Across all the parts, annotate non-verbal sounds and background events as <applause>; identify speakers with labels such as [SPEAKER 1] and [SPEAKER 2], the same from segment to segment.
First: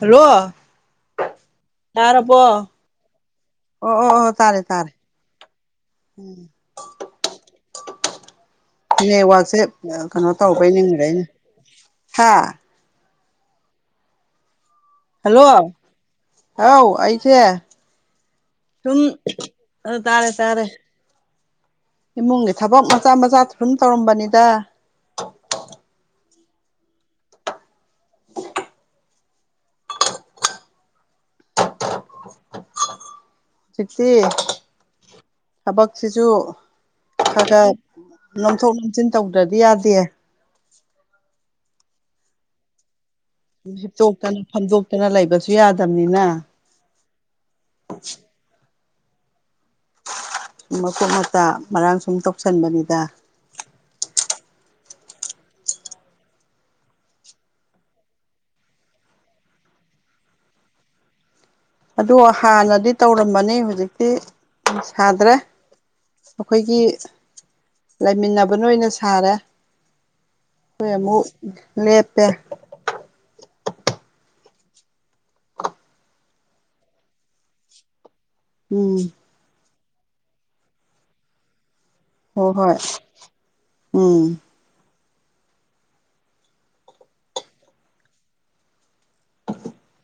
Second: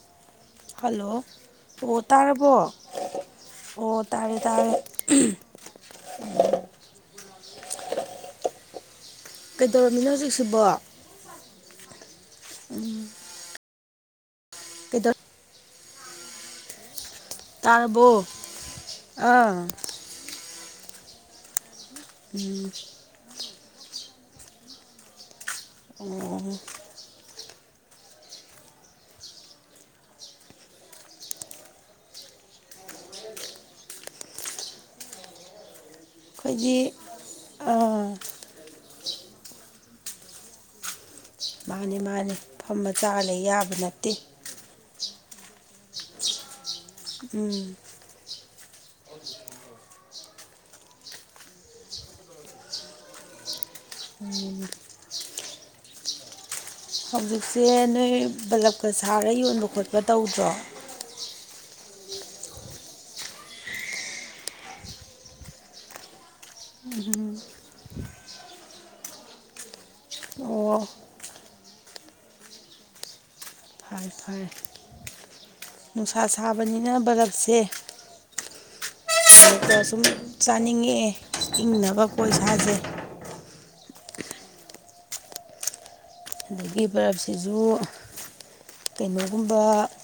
[SPEAKER 1] ꯍꯜꯂꫭ
[SPEAKER 2] ꯍꯜꯂꯣ ꯑꯣ ꯇꯥꯔꯕꯣ ꯑꯣ ꯇꯥꯔꯦ ꯇꯥꯔꯦ <unintelligible>
[SPEAKER 1] <inaudible> ꯅꯦꯠꯋꯥꯛꯁꯦ
[SPEAKER 2] ꯀꯩꯗꯧꯔꯝꯃꯤꯅꯣ
[SPEAKER 1] ꯀꯩꯅꯣ
[SPEAKER 2] ꯍꯧꯖꯤꯛꯁꯤꯕꯣ
[SPEAKER 1] ꯇꯧꯕꯩ ꯅꯤꯡꯉꯨꯔꯦ ꯑꯩꯅ ꯍꯥ
[SPEAKER 2] <unintelligible> ꯀꯩꯗꯧ
[SPEAKER 1] ꯍꯜꯂꯣ ꯑꯥꯎ ꯑꯩꯁꯦ
[SPEAKER 2] ꯇꯥꯔꯕꯣ
[SPEAKER 1] ꯁꯨꯝ
[SPEAKER 2] ꯑꯥ
[SPEAKER 1] ꯇꯥꯔꯦ ꯇꯥꯔꯦ ꯏꯃꯨꯡꯒꯤ ꯊꯕꯛ ꯃꯆꯥ ꯃꯆꯥ ꯁꯨꯝ ꯇꯧꯔꯝꯕꯅꯤꯗ
[SPEAKER 2] ꯑꯣ
[SPEAKER 1] <unintelligible> ꯊꯕꯛꯁꯤꯁꯨ
[SPEAKER 2] ꯑꯩꯈꯣꯏꯗꯤ
[SPEAKER 1] ꯈꯔ ꯈꯔ
[SPEAKER 2] ꯑꯥ
[SPEAKER 1] ꯅꯣꯝꯊꯣꯛ ꯅꫭꯝꯁꯤꯟ ꯇꯧꯗ꯭ꯔꯗꯤ ꯌꯥꯗꯦ
[SPEAKER 2] ꯃꯥꯅꯤ ꯃꯥꯅꯤ ꯐꯝꯃ ꯆꯥ ꯂꯩ ꯌꯥ
[SPEAKER 1] ꯍꯤꯞꯇꯣꯛꯇꯅ ꯐꯝꯗꯣꯛꯇꯅ ꯂꯩꯕꯁꯨ ꯌꯥꯗꯕꯅꯤꯅ
[SPEAKER 2] ꯎꯝ
[SPEAKER 1] <inaudible> ꯃꯀꯨꯞ ꯃꯇꯥ ꯃꯔꯥꯡ ꯁꯨꯝ ꯇꯧꯁꯟꯕꯅꯤꯗ
[SPEAKER 2] ꯎꯝ ꯍꯧꯖꯤꯛꯁꯦ ꯅꯣꯏ ꯕꯂꯞꯀ ꯁꯥꯔ ꯌꯣꯟꯕ ꯈꯣꯠꯄ ꯇꯧꯗ꯭ꯔꯣ
[SPEAKER 1] ꯑꯗꯣ ꯍꯥꯟꯅꯗꯤ ꯇꯧꯔꯝꯕꯅꯤ ꯍꯨꯖꯤꯛꯇꯤ ꯁꯥꯗ꯭ꯔꯦ ꯑꯩꯈꯣꯏꯒꯤ ꯂꯩꯃꯤꯟꯅꯕꯅ ꯑꯣꯏꯅ ꯁꯥꯔꯦ
[SPEAKER 2] ꯑꯣ
[SPEAKER 1] ꯍꯣꯏ ꯑꯃꯨꯛ ꯂꯦꯞꯄꯦ
[SPEAKER 2] ꯐꯔꯦ ꯐꯔꯦ ꯅꯨꯡꯁꯥ ꯁꯥꯕꯅꯤꯅ ꯕꯔꯞꯁꯦ
[SPEAKER 1] ꯎꯝ
[SPEAKER 2] ꯑꯗꯨꯗ ꯁꯨꯝ ꯆꯥꯅꯤꯡꯉꯦꯑꯦ ꯏꯪꯅꯕ
[SPEAKER 1] ꯍꯣ ꯍꯣꯏ ꯎꯝ
[SPEAKER 2] ꯑꯗꯒꯤ ꯕꯔꯞꯁꯤꯖꯨ ꯀꯩꯅꯣꯒꯨꯝꯕ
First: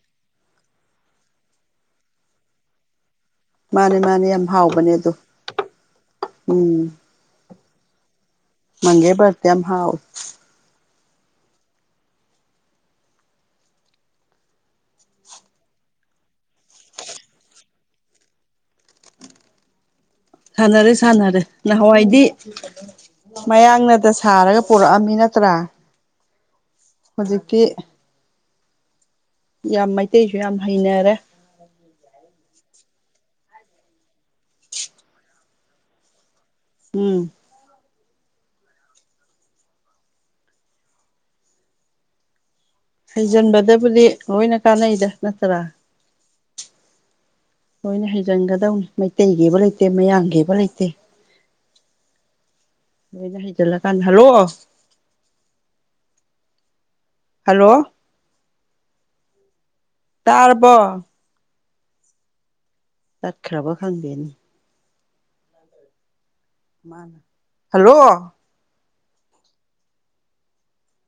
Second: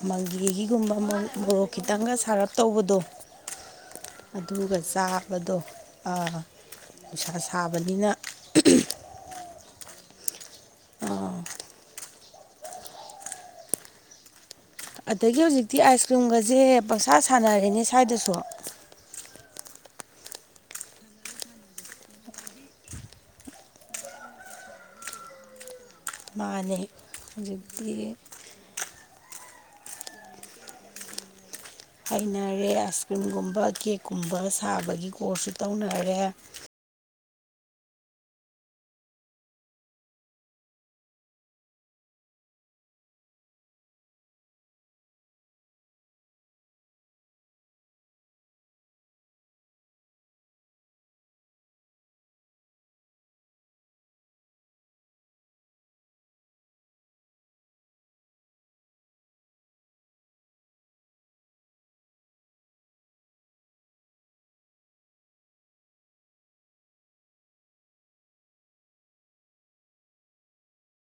[SPEAKER 2] ꯃꯪꯒꯦꯒꯤꯒꯨꯝꯕ ꯃꯣꯔꯣꯛ ꯈꯤꯇꯪꯒ ꯁꯥꯔꯞ ꯇꯧꯕꯗꯣ
[SPEAKER 1] ꯃꯥꯅꯦ ꯃꯥꯅꯦ ꯌꯥꯝ
[SPEAKER 2] ꯑꯗꯨꯒ
[SPEAKER 1] ꯍꯥꯎꯕꯅꯦ ꯑꯗꯣ
[SPEAKER 2] ꯆꯥꯕꯗꯣ ꯑ
[SPEAKER 1] ꯎꯝ
[SPEAKER 2] ꯅꯨꯡꯁꯥ ꯁꯥꯕꯅꯤꯅ
[SPEAKER 1] ꯃꯪꯒꯦ ꯕꯔꯞꯇꯤ ꯌꯥꯝ ꯍꯥꯎꯋꯤ
[SPEAKER 2] ꯑꯗꯒꯤ ꯍꯧꯖꯤꯛꯇꯤ ꯑꯥꯏꯁꯀ꯭ꯔꯤꯝꯒꯁꯦ ꯄꯪꯁꯥ ꯁꯥꯟꯅꯔꯦꯅꯦ ꯁ꯭ꯋꯥꯏꯗꯁꯨ
[SPEAKER 1] ꯁꯥꯟꯅꯔꯦ ꯁꯥꯟꯅꯔꯦ ꯅꯍꯥꯟꯋꯥꯏꯗꯤ ꯃꯌꯥꯡꯅꯗ ꯁꯥꯔꯒ ꯄꫭꯔꯛꯑꯝꯃꯤ ꯅꯠꯇ꯭ꯔ
[SPEAKER 2] ꯃꯥꯅꯦ ꯍꯨꯖꯤꯛꯇꯤ
[SPEAKER 1] ꯌꯥꯝ ꯃꯩꯇꯩꯁꯨ ꯌꯥꯝ ꯍꯩꯅꯔꯦ
[SPEAKER 2] ꯍꯩꯅꯔꯦ ꯑꯥꯏꯁ ꯀ꯭ꯔꯤꯝꯒꯨꯝꯕ ꯀꯦꯛꯀꯨꯝꯕ ꯁꯥꯕꯒꯤ ꯀꯣꯔꯁꯁꯨ ꯇꯧꯅꯔꯦ
[SPEAKER 1] ꯎꯝ ꯍꯩꯖꯟꯕꯗꯕꯨꯗꯤ ꯂꯣꯏꯅ ꯀꯥꯟꯅꯩꯗ ꯅꯠꯇ꯭ꯔ ꯂꯣꯏꯅ ꯍꯩꯖꯟꯒꯗꯧꯅꯤ ꯃꯩꯇꯩꯒꯤꯕ ꯂꯩꯇꯦ ꯃꯌꯥꯡꯒꯤꯕ ꯂꯩꯇꯦ <unintelligible> ꯍꯩꯖꯜꯂꯀꯥꯟꯗ ꯍꯜꯂꫭ ꯍꯜꯂꯣ ꯇꯥꯔꯕꯣ ꯇꯠꯈ꯭ꯔꯕ ꯈꯪꯗꯦꯅꯦ ꯍꯜꯂꯣ